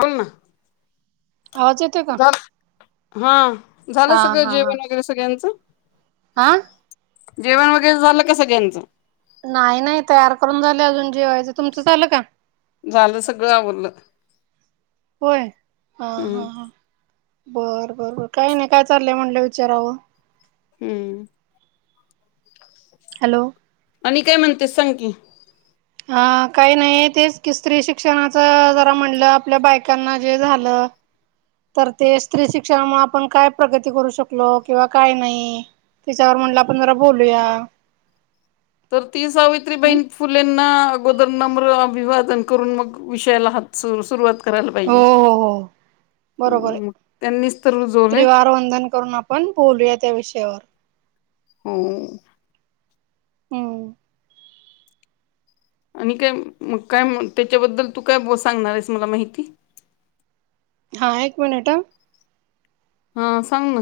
बोल ना. आवाज येते का झालं हा झालं सगळं जेवण वगैरे सगळ्यांचं. आह. जेवण वगैरे झालं कसं त्यांचं नाही नाही तयार करून झाले अजून जेवा्हाय ते तुमचं झालं का झालं सगळं आवरलं होय हा हम्म हा हा बरं बरं बर काही नाही काय चाललंय म्हंटलं विचारावं हम्म. हॅलो. आणि काय म्हणतेस सांग की. अ काही नाही तेच की स्त्री शिक्षणाच जरा म्हणलं आपल्या बायकांना जे झालं. ह. तर ते स्त्री शिक्षणामुळे आपण काय प्रगती करू शकलो किंवा काय नाही. त्याच्यावर म्हटलं आपण जरा बोलूया तर ती हम्म. सावित्रीबाहिन फुलेंना अगोदर नम्र अभिवादन करून मग विषयाला हात सुरुवात करायला हो पाहिजे. हो [unintelligible] बरोबर आहे हम्म त्यांनीच तर रुजवलंय त्रिवार वंदन करून आपण बोलूया त्या विषयावर. होम हम्म. आणि काय मग काय त्याच्याबद्दल तू काय सांगणार आहेस मला माहिती हा एक मिनिट ह. हा सांग ना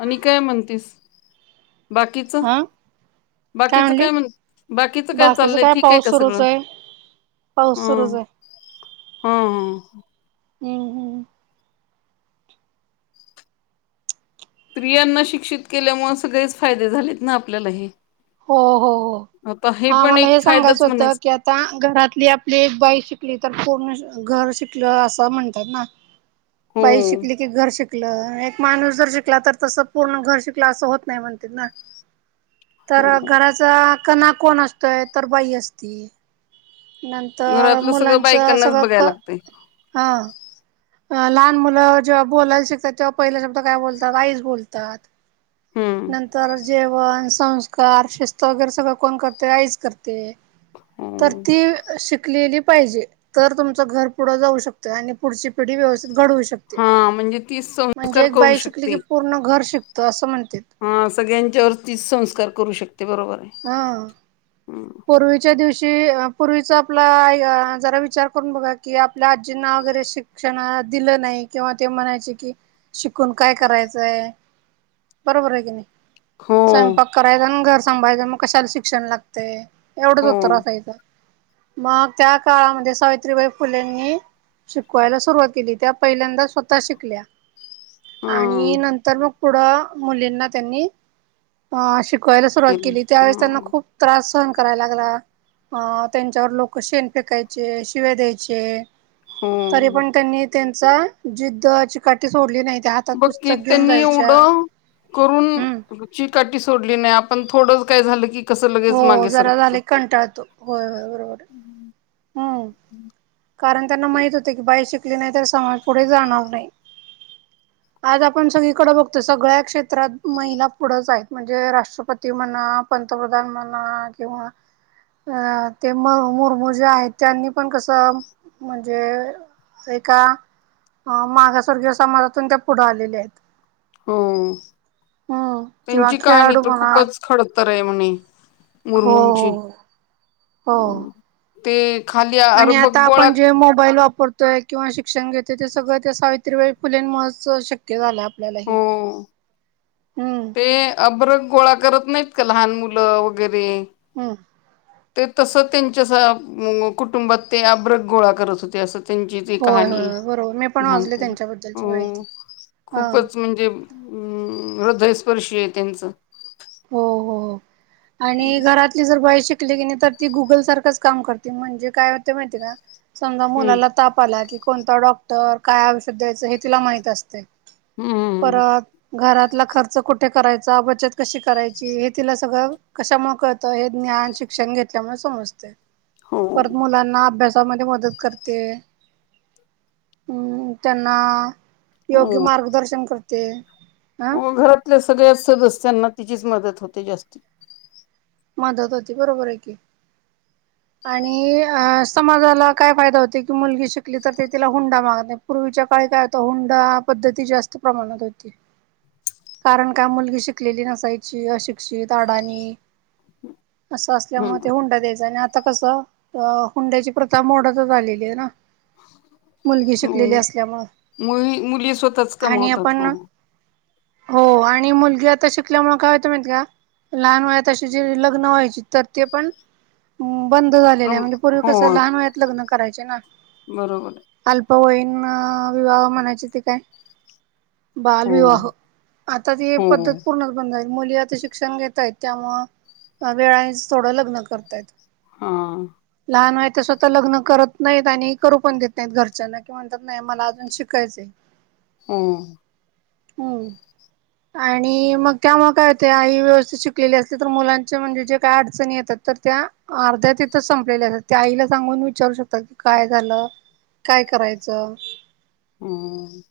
आणि काय म्हणतीस बाकीच हा बाकीचं काय म्हण बाकीचं काय बाकीच चाललंय ठीक आहे पाऊस का सुरूच सगळं आहे पाऊस हा सुरू झाला आहे. हा हा. हम्म हम्म. स्त्रियांना शिक्षित केल्यामुळे सगळेच फायदे झालेत ना आपल्यालाही हो हो हो. हा पण मला एक हे फायदाच सांगायचं होतं म्हणायच की आता घरातली आपली एक बाई शिकली तर पूर्ण. घर शिकल असं म्हणतात ना हो बाई शिकली की घर शिक. शिकलं एक माणूस जर शिकला तर तस पूर्ण घर शिकला असं होत नाही म्हणत ना. तर हो घराचा कणा कोण असतोय तर बाई असती. नंतर घरातलं सगळं मुलांचं बायकांनाच सगळं बघायला क लागतय हा. अ लहान मुलं जेव्हा बोलायला शिकतात तेव्हा पहिले शब्द काय बोलतात आईच बोलतात. हम्म नंतर जेवण संस्कार शिस्त वगैरे सगळं कोण करते आईज करते तर हो ती श ली पाहिजे तर तुमचं घर पुढे जाऊ शकतय आणि पुढची पिढी व्यवस्थ घडवू शकते हा म्हणजे तीच म्हणजे संस्कार एक करू बाई शिकली शकते की पूर्ण घर शिकत असं म्हणते. हा सगळ्यांच्यावरतीीच संस्कार करू शकते बरोबर आहे. हा. हम्म. पूर्वीच्या दिवशी पूर्वीच आपला जरा विचार करून बघा की आपल्या आजींना वगैरे शिक्षण दिलं नाही किंवा ते म्हणायचे कि शिकून काय करायचंय बरोबर आहे की नाही हो स्वयंपाक करायचा आणि घर सांभायचं मग कशाला शिक्षण लागतय एवढंच हो उत्तर असायचं मग त्या काळामध्ये सावित्रीबाई फुलेंनी शिकवायला सुरुवात केली त्या पहिल्यांदा स्वतः शिकल्या हा आणि नंतर मग पुढं मुलींना त्यांनी अ शिक क्हायला सुरुवात केली हा त्यावेळेस त्यांना खूप त्रास सहन करायला लागला अ त्यांच्यावर लोक शेण फेकायचे शिवे द्यायचे तरी हो पण त्यांनी त्यांचा जिद्द चिकाटी सोडली नाही त्या हातात बकी पुस्तक घेऊन त्यांनी जायच्या. एवढं करून हम्म शिका सोडली नाही आपण थोडं काय झालं की कसं हो लगेच मागे जरा सरकतो झाले कंटाळतो होय होय बरोबर हम्म. कारण त्यांना माहित होते की बाहे शिकली नाही तर समाज पुुढे जाणार नाही आज आपण सगळीकडे बघतो सगळ्या क्षेत्रात महिला पुढंच आहेत म्हणजे राष्ट्रपती म्हणा पंतप्रधान म्हणा किव्हा अ ते मुर्मू जे आहेत त्यांनी पण कसं म्हणजे एका अ मागासवर्गीय समाजातून त्या पुढे आलेल्या आहेत हो हम्म किंवा त्यांची कहाणी खेळाडू तर म्हणा खूपच खडत तर आहे म्हणे हो मुर्मूंची हो हो ते खाली आणि अर्भक आता गोळा आपण जे मोबाईल वापरतोय किंवा शिक्षण घेत ते ते सगळं त्या सावित्री वळी फुले महच शक्य झालं आप हो हम्म ते अब्रक गोळा करत नाही. लहान मुलं वगैरे [inaudible] ते तस त्यांच्या कुटुंबात ते आब्रक गोळा करत होते अस. त्यांची ती होय, कहाणी होय, बरोबर मी पण वाचले त्यांच्याबद्दलची माहिती. [unintelligible] हा, खूपच म्हणजे अम हृदयस्पर्शी आहे त्यांचं हो हो आणि घरातली जर बाई शिक शली की नाही तर ती गुगल सारखंच काम करते म्हणजे काय होते माहिती का समजा हम्म मुलाला ताप आला की कोणता डॉक्टर काय औषध द्यायचं हे तिला माहित असतय. हम्म परत घरातला खर्च कुठे करायचा बचत कशी करायची हे तिला सगळं कशामुळे कळतं हे ज्ञान शिक्षण घेतल्यामुळे समजते. हो परत मुलांना अभ्यास स्वतः म मदत करते हम्म त्यांना योग्य मार्गदर्शन करते अं मग घरातल्या सगळ्या सदस्यांना तिचीच मदत होते जास्ती माधत होती बरोबर आहे की आणि अ समाजाला काय फायदा होते की मुलगी शिकली तर ते तिला हुंडा माग नाही पूर्वी च्या काळी काय होत हुंडा पद्धती जास्त प्रमाणात होती कारण का मुलगी शिकलेली नसायची अशिक्षित अडाणी असं असल्यामुळे ते हुंडा द्यायचा आणि आता कसं हुंड्याची प्रथा मोडतच आलेली आहे ना [inaudible] मुलगी शिकलेली हम्म असल्यामु मुली मुली स्वतःच आणि कमवतात आपण हो हो आणि मुलगी आता शिकल्यामुळे काय होत माित का? लहान वयाशी जे लग्न व्हायचे तर ते पण अम बंद झालेल्या पण म्हणजे पूर्वी कस होय लहान वयात लग्न करायचे ना? बरोबर अल्पवय विवाह म्हणायचे ते काय हो बालविवाह. आता ती हो पद्धत पूर्ण बंद. मुली आता शिक्षण घेतयत त्यामु वेळा थोडं लग्न करतायत. हा. लहान मा ते स्वतः लग्न करत नाहीत आणि करू पण देत नाहीत घरच्यांना कि म्हणतात नाही मला अजून शिकायचंय. हम्. हम. आणि मग त्यामुळे काय होते ह व्यवस्थित शिकलेली असते तर मुलांचे म्हणजे जे काय अडचणी येतात तर त्या. अर्ध्या तिथच संपलेल्या असतात ते आईला सांगून विचारू शकतात की काय झालं. काय करायचं. हम.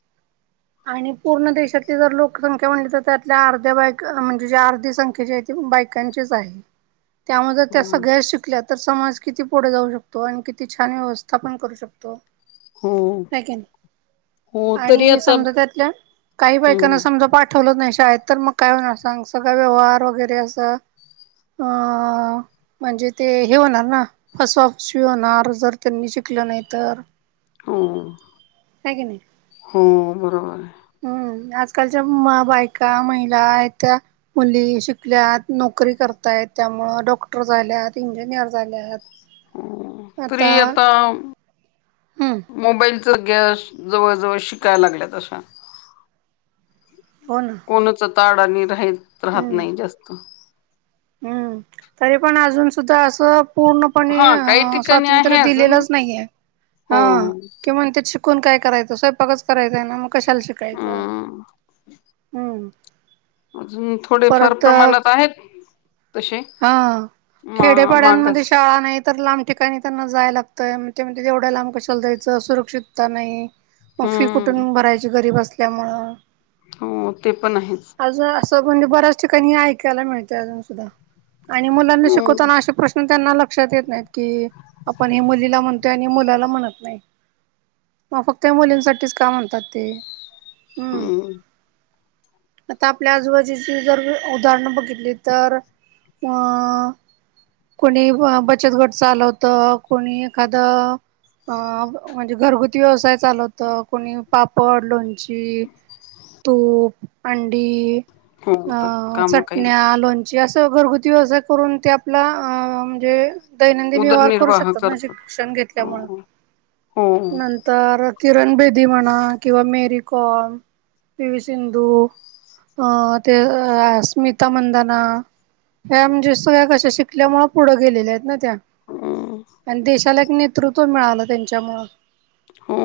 आणि पूर्ण देशातली जर लोकसंख्या म्हणली तर त्यातल्या अर्ध्या बायक म्हणजे जे अर्धी संख्या जी बायकांचेच आहे त्यामुळे त्या हो सगळ्या शिकल्यात. तर समाज किती पुढे जाऊ शकतो आणि किती छान व्यवस्था पण करू शकतो. हो नाही हो तरी आणि आता समजा. त्यातल्या काही बायकांना हम्म समजा पाठवलच नाही शिका शाय तर मग काय होणार सांग स का व्यवहार वगैरे असं. अ म्हणजे ते हे होणार ना फसवा फसवी होणार जर त्यांनी शिक शकलं नाही तर? हो हाय की नाही. हो बरोबर आहे. हम्म आजकालच्या बायका महिला त्या्या मुली शिकल्यात नोकरी. करताय त्यामु डॉक्टर झाल्या इंजिनियर झाल्यात. तरी आता हम्म मोबाईल तर गॅस जवळ जवळ शिकायला लागल्या तं. पन. ताड आणि राहत राहत नाही जास्त. हम्म तरी पण अजून सुद्धा असं. पूर्णपणे हा काही अ ठिकाणी स्वातंत्र्य आहे अजून दिलेलंच नाहीये. हा हो कि म्हण त्या शिकून काय? करायचं स्वयंपाकच करायचं आहे ना मग कशाला अ शिकायचं हम्म. थोडे फार परत प्रमाणात आहेत. तसे हा मा खेडेपाड्यांमध्ये मागास शाळा नाही तर लांब. ठिकाणी त्यांना जाय लागतंय तेवढ्या लांब कशल दयचं सुरक्षितता नाही. मग फी हम्म कुठून भरायची गरीब असल्यामुळ. हो ते पण आहेच. ब्याच ठिकाणी ऐकायला मिळते अजून सुधा आणि मुलांना हम्म शिकवताना प्रश्न. त्यांना लक्षात येत नाहीत की आपण हे मुलीला म्हणतोय आणि मुलाला म्हणत नाही. मग फक्त मुलींसाठीच का म्हणतात ते. हम्म. आता आपल्या आजूबाजूची जर उदाहरण बघितली तर? ह. कोणी बचत गट चालवतं कोणी एखादं अ म्हणजे घरगुती व्यवसाय चालव होत कोणी पापड लोणची. तूप अंडी हो अ तर काम काही ना चटण्या काही लोणची अस. घरगुती वज करून ते आपला म्हणजे? दैनंदिन व्यवहार करू उदरनिर्वाह शकतात ना करतात शिक्षण घेतल्यामुळे. हो हो नंतर किरण बेदी म्हणा किंवा मेरी कॉम पी वी सिंधु अं ते अस्मिता मंदना त्या म्हणजे सगळ्या कशा शिकल्यामु पुढं गेलेल्या आहेत ना त्या हम्म आणि देशाला नेतृत्व मिळालं त्यांच्यामुंळ हा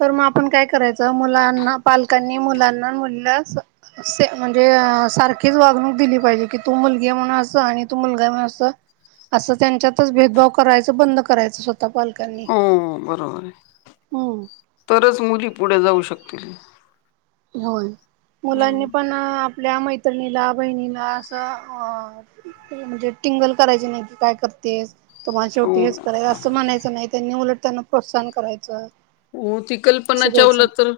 तर मग आपण काय करायचं मुलांना पालकांनी मुलांना मुलीला [unintelligible] म्हणजे अ सारखीच वागणूक दिली पाहिजे की तू मुलगी म्हणून अस आणि तू मुलगा म्हणून अस असं त्यांच्यातच भेदभाव करायचं बंद करायचं पालकांनी हो बरोबर आहे हम्म तरच मुली पुढे जाऊ शकतील होय मुलांनी हम्म, पणअप ल्या मैत्रणीला बहिणीला असं अ म्हणजे टिंगल करायची नाही की काय करतेस तुम्हाला हो शेवटी हेच करायचं असं म्हणायचं नाही त्यांनी उलट त्यांना प्रोत्साहन करायचं हो, ती 'कल्पना असं द्यायचं. चावला 'तर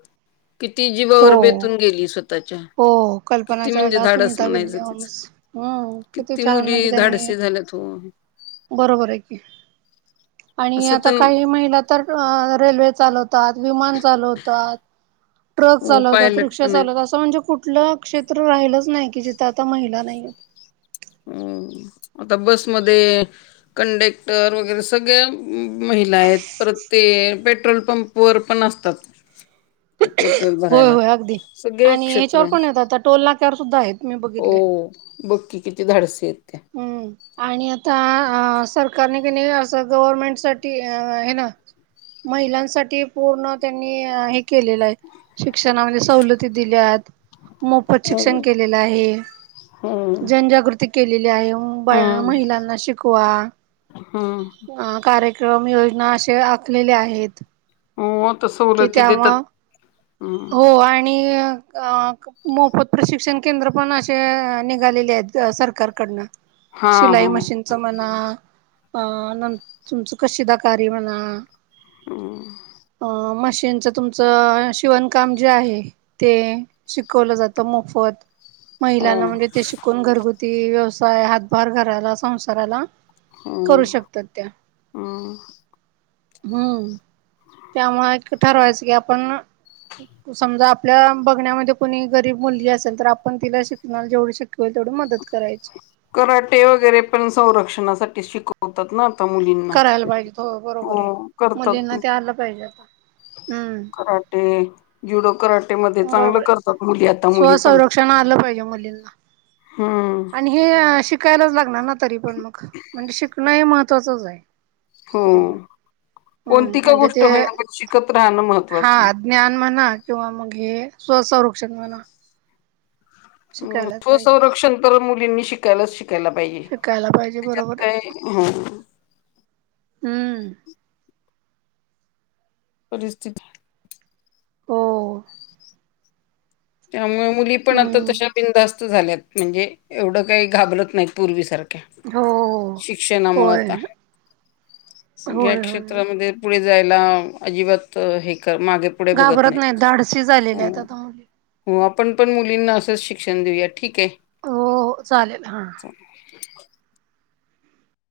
किती जीवावर हो. बेतून गेली स्वतः त्याच्या, हो कल्पना किती म्हणजे चावला, धाडस सुनीता म्हणायचं तिच! विल्यम्स हम्म किती छान म्हणजे मुली धाडस त्यांनी ते झालंच हो. बरोबर आहे की आणि असं आता तर काही महिला तर रेल्वेत चालवतात, विमान चालवतात, ट्रक हो चालवतात पायलट रिक्शा पण आहेत चालवतात, असं म्हणजे कुठलं क्षेत्र राहिलच नाही. कि जिथे आता महिला नाही. ह आता बसमध्ये कंडेक्टर वगैरे सगळ्या. महिला आहेत परत ते पेट्रोल पंप वर पण असतात ते पेट्रोल होय भरायला होय अगदी सगळे आणि क्षेत्र ह्याच्यावर पण येत आता टोल नाक्यावर सुद्धा आहेत मी हो बघितले. बक्की कितीदा हम्म आणि आता ह सरकारने की नाही असं गव्हर्मेंट साठी हे ना महिलांसाठी पूर्ण त्यांनी हे केलेलं आहे शिक्षणामध्ये सवलती दिल्या आहेत मोफत हो शिक्षण केलेलं आहे हो. जनजागृती केलेली आहे हम्म महिलांना शिकवा हम्म कार्यक्रम योजना ना असे आखलेले आहेत. हो आता की सवलती देतात. त्यामुळं हम्म. हो आणि अ मोफत प्रशिक्षण केंद्र पण असे निघालेले आहेत अ सरकारकडनं. हा शिलाई हा मशीनच म्हणा अ नत तुमच कशीदाकारी म्हणा हम्म. अ मशी त्यांच तुमचं शिवणकाम जे आहे, ते शिकवलं जातं मोफत. हो महिलांना म्हणजे ते शिकून घरगुती व्यवसाय हातभार घराला संसाराला करू हम्म शकतात त्या हम्म. हम्म त्यामुळे एक ठरवायचं की आपण समजा आपल्या बघण्यामध्ये कोणी गरीब मुलली असेल तर आपण तिला शिकणार जेवढी शिक कराटे वगैरे पण संरक्षणासाठी शिकवतात ना मुलींना करायला पाहिजे बरोबर आहे हो करतात मुलींना ते आलं पाहिजे आता हम्म कराटे जुडो करराटे मध्ये चांगलं बरोबर आहे करतात मुली आता मुली पण स्वसंरक्षण आलं पाहिजे मुलींना हम्म आणि हे शिकायलाच लागणार ना तरी पण मग म्हणजे शिकणं हे महत्त्वाचंच आहे हो स्त्रीला हम्म कोणती का म्हणजे गोष्ट ते होईना मग शिकत राहणं हा महत्त्वाचं आहे ज्ञान म्हणा किंवा मग हे स्व संरक्षण म्हणा शिकायलाच पाहिजे स्वसंरक्षण तर मुलींनी शिकायलाच शिकायला पाहिजे शिकायला ह्यांच्यात काय ह परिस्थिती हो त्यामुळे मुली पण आता हम्म तशा बिंदास असत झाल्यात म्हणजे एवढं काही घाबरत नाही पूर्वीसारखं हो हो शिक्षणा होय मुळात सगळ्या होय होय होय क्षेत्रामध्ये पुढे जायला अजिबात हे मागे पुढे बघत घाबरत नाही धाडसी झालेल्या हो आहेत आता मुली हो आपण पण मुलींना असंच शिक्षण देऊया ठीक हो चालेल हां आहे [inaudible]